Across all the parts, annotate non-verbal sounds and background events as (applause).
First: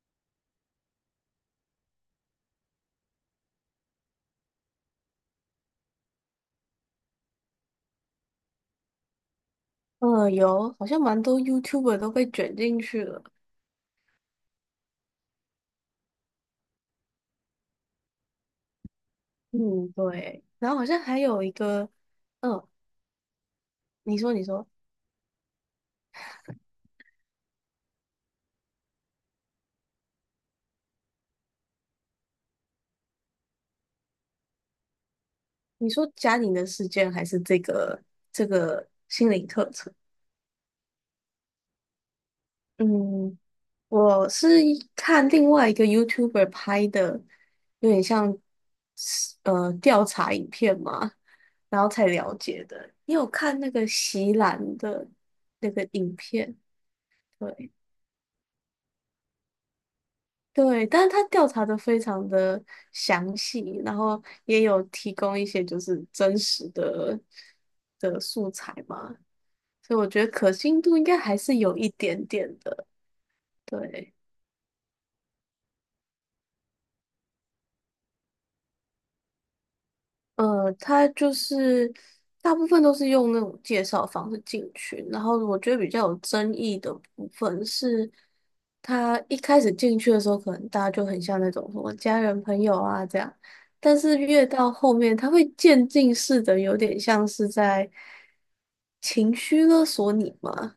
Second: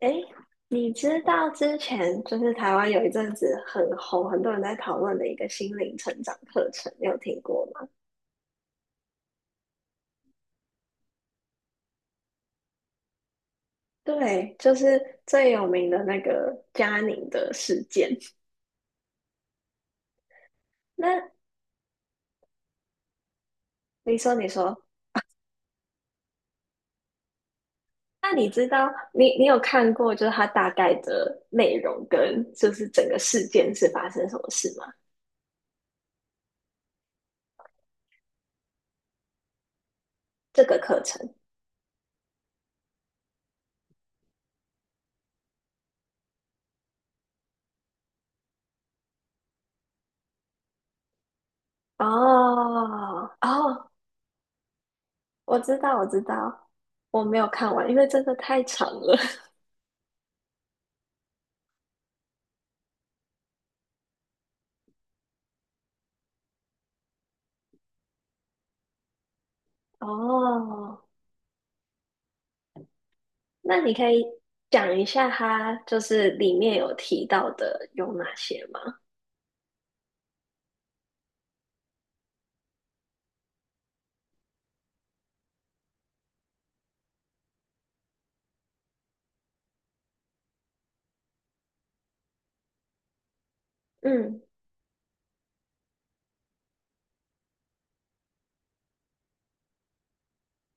哎，你知道之前就是台湾有一阵子很红，很多人在讨论的一个心灵成长课程，你有听过吗？嗯，有，好像蛮多 YouTuber 都被卷进去了。对，就是最有名的那个嘉宁的事件。嗯，对，然后好像还那有一个。嗯，你你说，说，你说，那你知道你有看过就是它大概的内容跟就是整个事件是发生什么事吗？你说家庭的事件还是这个心理课程？这个课程？嗯，我是一看另外一个 YouTuber 拍的，有点像调查影片嘛，然后哦才了解的。你有看那个哦，席兰的我那知个道，我影知片？道。我没有对看完，因为真的太长了。对但是他调查的非常的详细，然后也有提供一些就是真实的素材嘛，所以 (laughs) 哦我觉得可信度应该还是有一点点的。那你可对。以讲一下它就是里面有提到的有哪些吗？他就是大部分都是用那种介绍方式进去，然后我觉得比较有争议的部分是，他一开始进去的时候，可能大家就很像那种什么家人朋友啊这样，但是嗯越到后面，他会渐进式的，有点像是在情绪勒索你嘛，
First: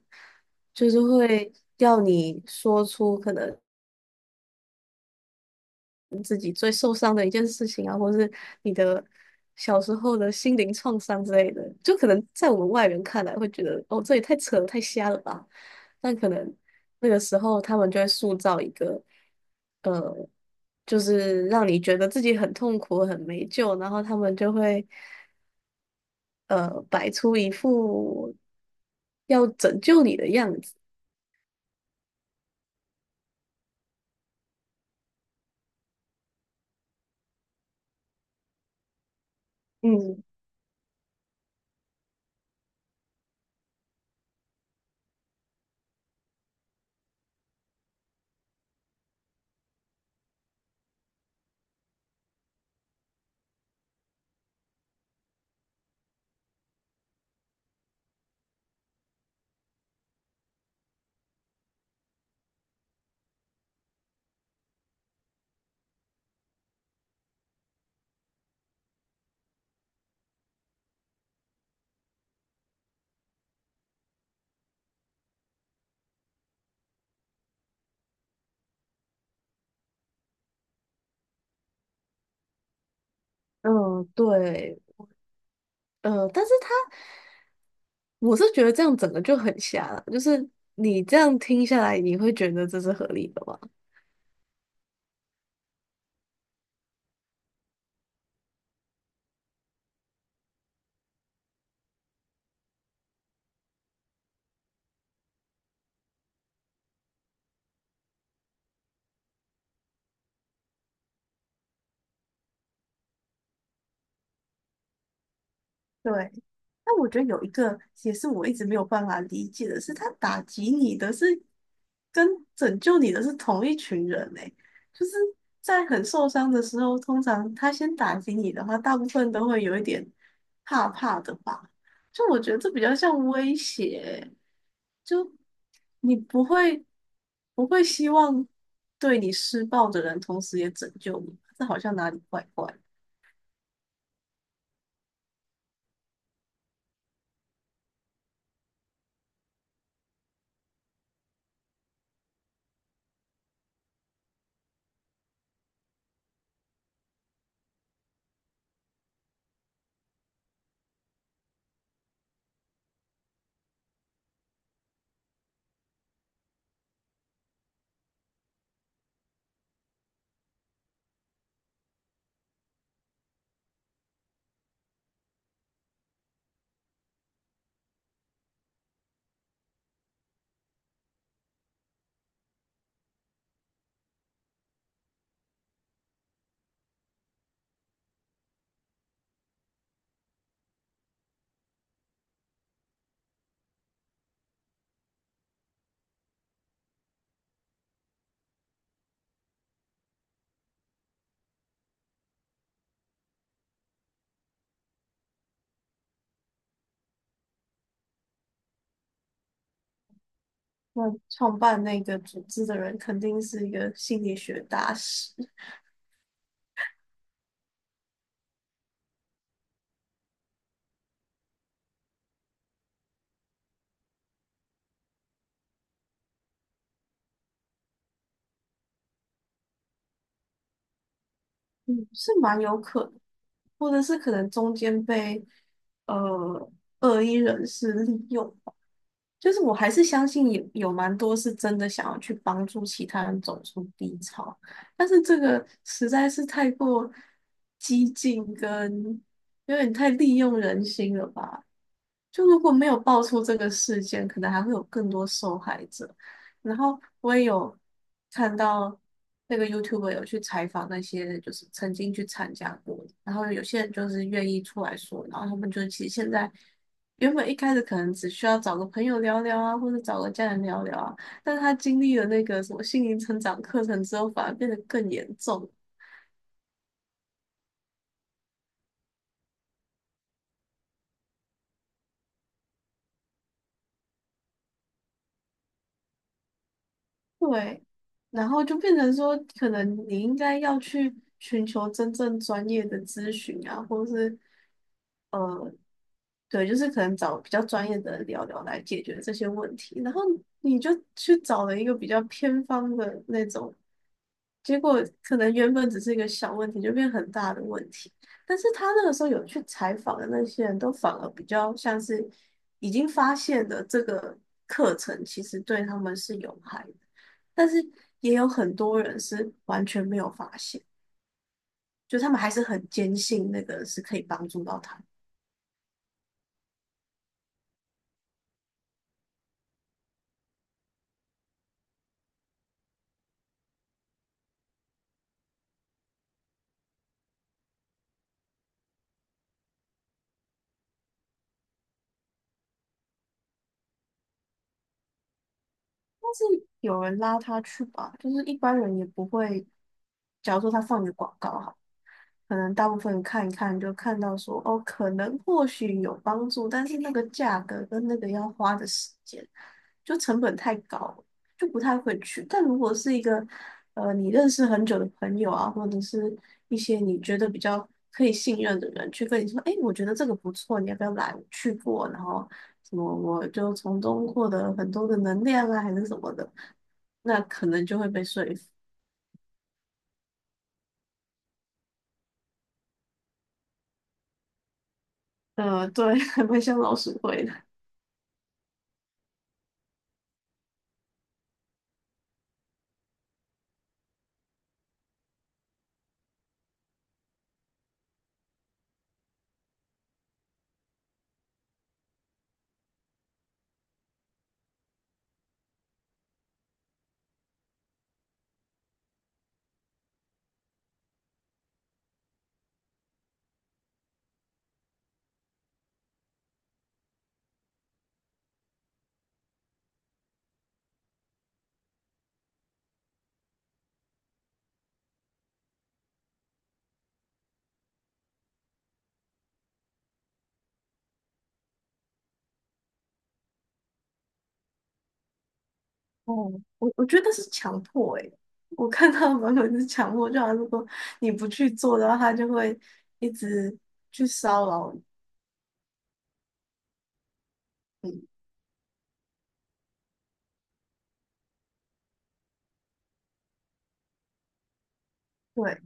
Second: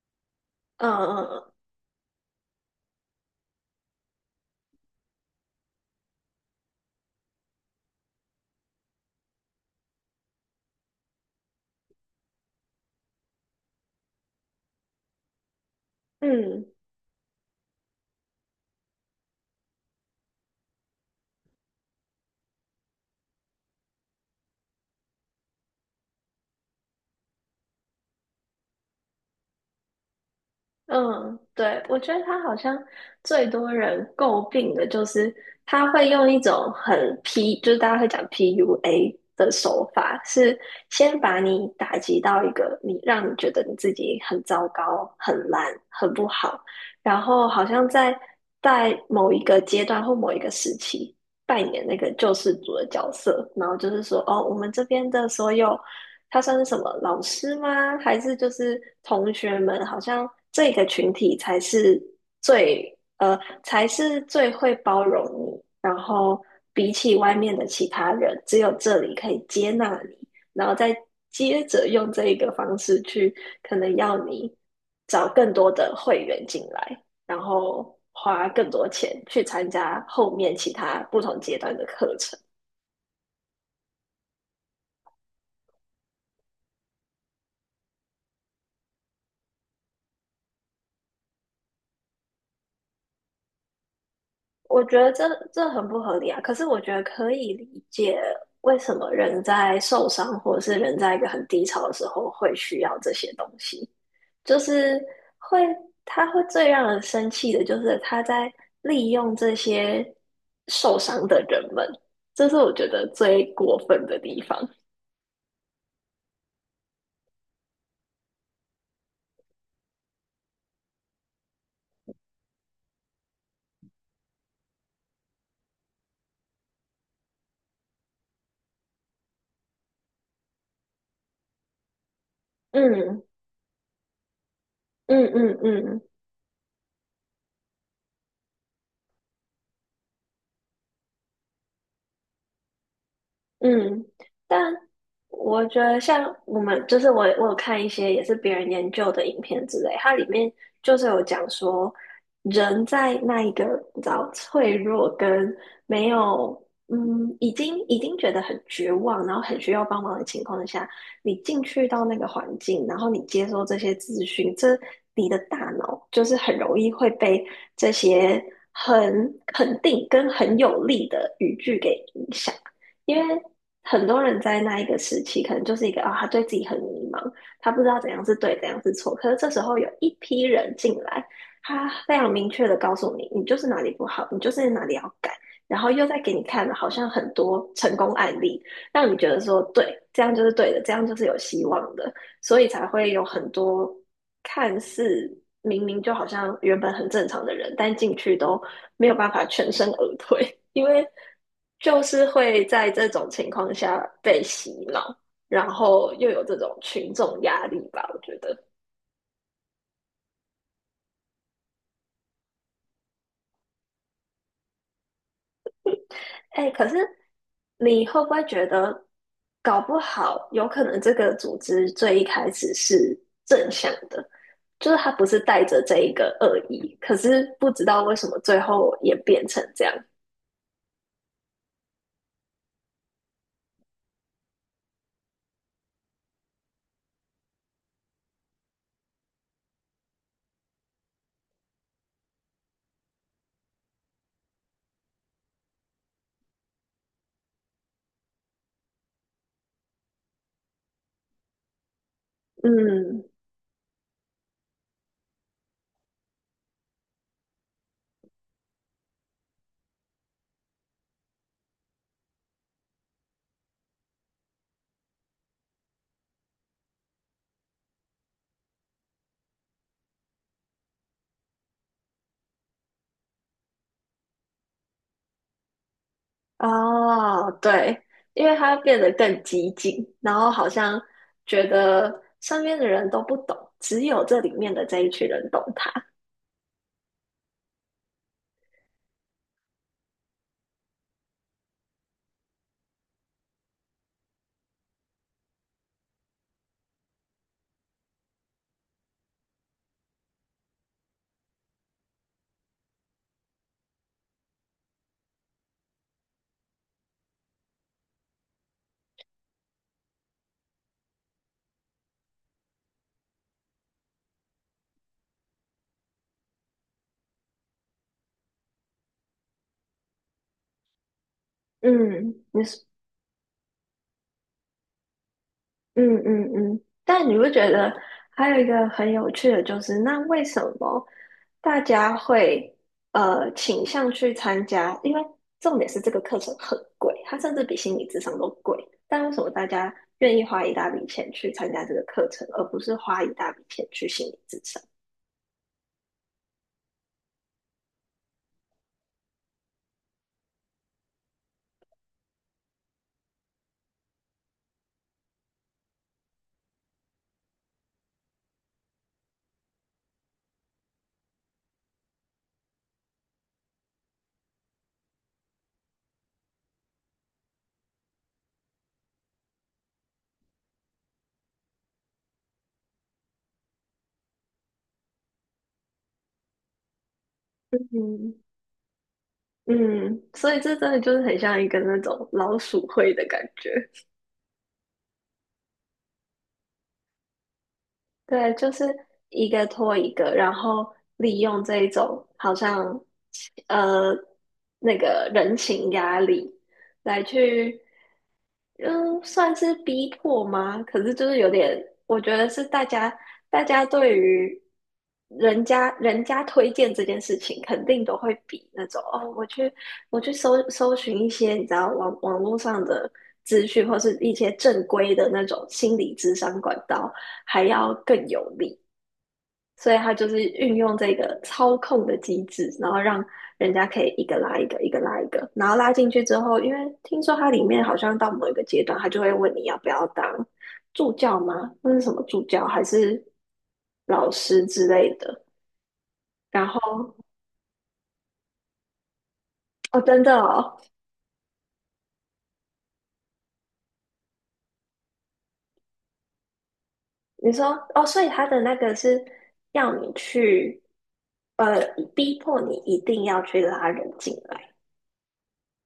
嗯就是嗯会要你说出可能。自己最受伤的一件事情啊，或是你的小时候的心灵创伤之类的，就可能在我们外人看来会觉得，哦，这也太扯了，太瞎了吧？但可能嗯，嗯那个时候他们就会塑造一个，呃，就是让你觉得自己很痛苦、很没救，然后他们就会，摆出一副要拯救你的样子。嗯，对，我觉得他好像最多人诟病的就是他会用一种很 P，就是大家会讲 PUA 的手法，嗯是先把你打击到一个你让你觉得你自己很糟糕、很烂、很不好，然后好像在某一个阶段或某一个时期扮演那个救世主的角色，然后就是说，哦，我们这边的所有他算是什么老师吗？还是就是同学们？好像这个群体才是才是最会包容你。然后比起外面的其他人，只有这里可以接纳你，然后再接着用这一个方式去，可能要你找更多的会员进来，然后花更多钱去参加后面其他不同阶段的课程。嗯，对，但是他。我是觉得这样整个就很瞎了，就是你这样听下来，你会觉得这是合理的吗？我觉得这很不合理啊。可是我觉得可以理解为什么人在受伤或者是人在一个很低潮的时候会需要这些东西，就是会，他会最让人生气的，就是他在利用这些受伤的人们，这是我觉得最过分的地方。对，那我觉得有一个也是我一直没有办法理解的是，他打击你的是跟拯救你的是同一群人诶、就是在很受伤的时候，通常他先打击你的话，大部分都会有一点怕怕的吧？就我觉得这比较像嗯威胁欸嗯就嗯嗯。你不会希望对你施暴的人同时也拯救你，这好像哪里怪怪的。嗯，但我觉得像我们，就是我有看一些也是别人研究的影片之类，它里面就是有讲说，人在那一个比较脆弱跟没有，嗯，已经觉得很绝望，然后很需要帮忙的情况下，你进去到那个环境，然后你接收这些资讯，你的大脑就是很容易会被这些很肯定跟很有力的语句给影响。因为很多人在那一个时期，可能就是一个啊、他对自己很迷茫，他不知道怎样是对，怎样是错。可是这时候有一批人进来，他非常明确的告诉你，你就是哪里不好，你就是哪里要改，然后又在给你看好像很多成功案例，让你觉得说，对，这样就是对的，这样就是有希望的。所以才会有很多看似明明就好像原本很正常的人，但进去都没有办法全身而退，因为就是会在这种情况下被洗脑，然后又有这种群众压力吧，我觉得。那创办那个组织的人肯定是一个心理学大师。哎，可是你会不会觉得，搞不好有可能这个组织最一开始是正向的，就是他不是带着这一个恶意，可是不知道为什么最后也变成这样。嗯，是蛮有可能，或者是可能中间被呃恶意人士利用吧。就是我还是相信有蛮多是真的想要去帮助其他人走出低潮，但是这个实在是太过激进跟有点太利用人心了吧。就如果没有爆嗯，出这个事件，可能还会有更多受害者。然后我也有看到那个 YouTuber 有去采访那些就是曾经去参加过的，然后有些人就是愿意出来说，然后他们就其实现在原本一开始可能只需要找个朋友聊聊啊，或者找个家人聊聊啊，但是他经历了那个什么心灵成长课程之后，反而变得更严重。哦，对，因为他变得更激进，然后好像觉得身边的人都不懂，只有这里面的这一群人懂他。对，然后就变成说，可能你应该要去寻求真正专业的咨询啊，或是对，就是可能找比较专业的人聊聊来解决这些问题，然后你就去找了一个比较偏方的那种，结果可能原本只是一个小问题，就变很大的问题。但是他那个时候有去采访的那些人都反而比较像是已经发现的这个课程其实对他们是有害的，但是也有很多人是完全没有发现，就他们嗯，还是你是。很坚信那个是可以帮助到他们。嗯嗯嗯，但你不觉得还有一个很有趣的就是，那为什么大家会倾向去参加？因为重点是这个课程很贵，它甚至比心理智商都贵。但为什么大家愿意花一大笔钱去参加这个课程，而不是花一大笔钱去心理智商？是有人拉他去吧，就是一般人也不会。假如说他放一个广告哈，可能大部分人看一看就看到说哦，可能或许有帮助，但是那个价格跟那个要花的时间，就成本太高，就不太会去。但如果是一个你认识很久的朋友啊，或者是一些你觉得比较可以信任的人去跟你说，哎，我觉得这个不错，你要不要来？我去过，然后什么我就从中获得很多的能量啊，还是什么的，那可能就会被嗯说服。嗯，所以这真的就是很像一个那种老鼠会的感觉。对，(laughs) 还蛮像老鼠会的。对，就是一个拖一个，然后利用这一种好像呃那个人情压力来去，嗯，算是逼迫吗？可是就是有点，我觉得是大家。大家对于人家推荐这件事情，肯定都会比那种哦，我去搜寻一些你知道网络上的资讯，或是一些正规的那种心理咨商管道，还要更有力。所以他就是运用这个操控的机制，然后让人家可以一个拉一个，一个拉一个，然后拉进去之后，因为听说它里面好像到某一个阶段，他就会问你要不要当助教吗？那是什么助教还是老师之类的？哦，然我后觉得是强迫诶、我看他蛮多人是哦，强真迫，的就好像如哦，果你不去做的话，他就会一直去骚扰你。你说哦，所以他的那个是要你去呃逼迫你一定要去拉人进来对，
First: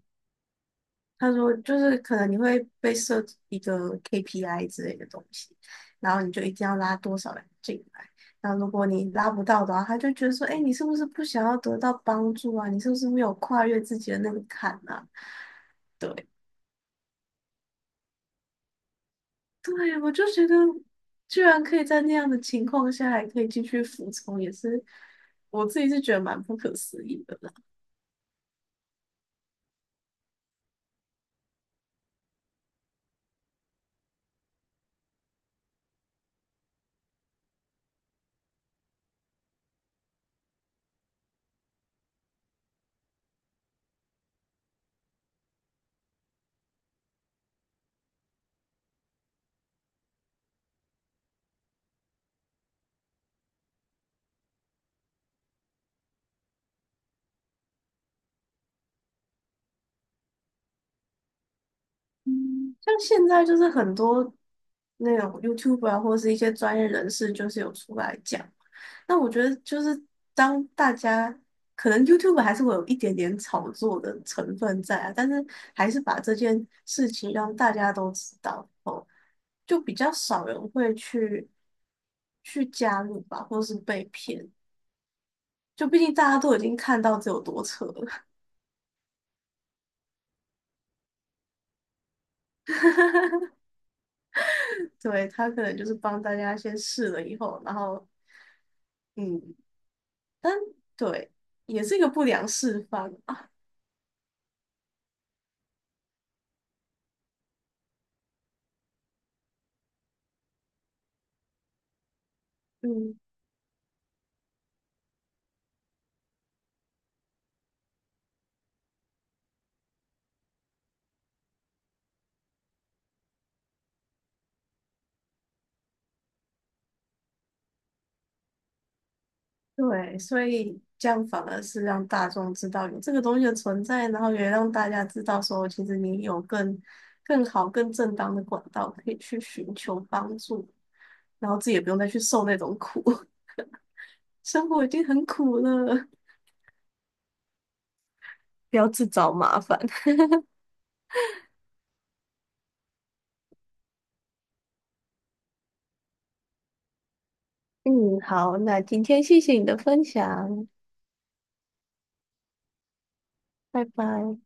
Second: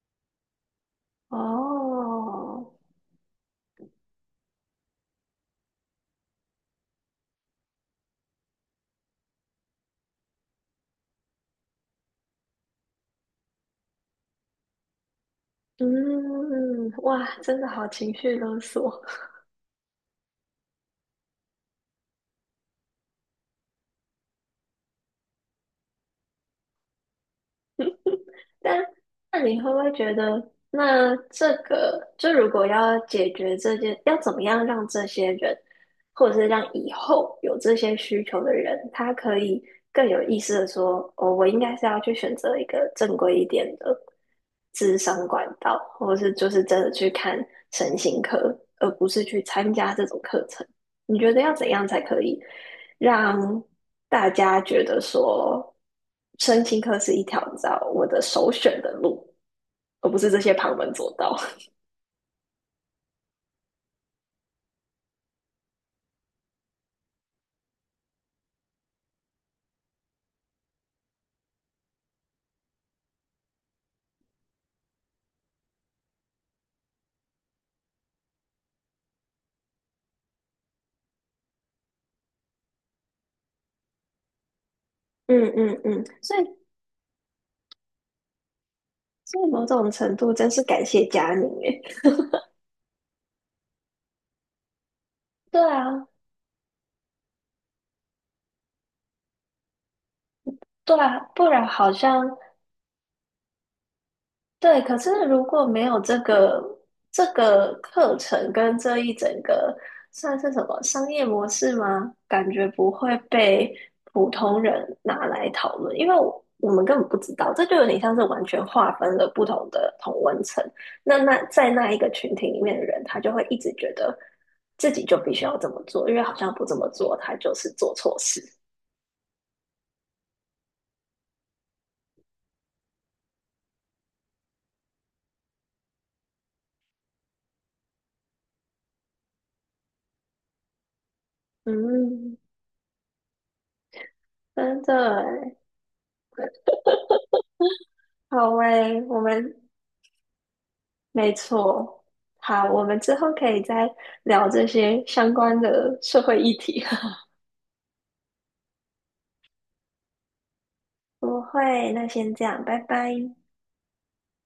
他说，就是可能你会哦，被设置一个 KPI 之类的东西，然后你就一定要拉多少人进来。然后如果你拉不到的话，他就觉得说，哎，你是不是不想要得到帮助啊？你是不是没有跨越自己的那个坎啊？对，嗯，哇，真的好情绪勒索。对，我就觉得，居然可以在那样的情况下还可以继续服从，也是我自己是觉得蛮不可思议的啦。但那你会不会觉得，那这个就如果要解决这件，要怎么样让这些人，或者是让以后有这些需求的人，他可以更有意识的说，哦，我应该是要去选择一个正规一点的智商管道，或是就是真的去看神行科，而不是去参加这种课程。你觉得要怎样才可以？让大家觉得说，身心科是一条你知道我的首选的路，而不是这些旁门左道。嗯，像现在就是很多。那种 YouTube 啊，或者是一些专业人士，就是有出来讲。那我觉得就是当大家可能 YouTube 还是会有一点点炒作的成分在啊，但是还是把这件事情让大家都知道哦，就比较少人会去加入吧，或是被骗。嗯嗯就毕嗯，竟大所家以都已经看到这有多扯了，所以某种程度真是感谢佳宁诶。(laughs) 对，他对可能就是啊，帮大家先试了以后，然后嗯，但对啊，对，不然也好是一个不像良示范。对，可是如果没有这个课程跟这一整个算是什么商业模式吗？感觉不会嗯，被普通人拿来讨论，因为我们根本不知道，这就有点像是完全划分了不同的同温层。那在那一个群体里面的人，他就会一直觉得自己就必须要这么做，因为好像不这么做，他就是做错事。对，所以这样反而是让大众知道有这个东西的存在，然后也让大家知道说，其实你有更好更正当的管道可以去寻求帮助，然后自己也不用再去嗯，受那种苦，(laughs) 生真活已的经很欸。苦了，好不要诶，自我找们，麻烦。(laughs) 没错。好，我们之后可以再聊这些相关的社会议题。(laughs) 嗯，好，那今天谢谢你的分享，不会，那先这样，拜拜。拜拜。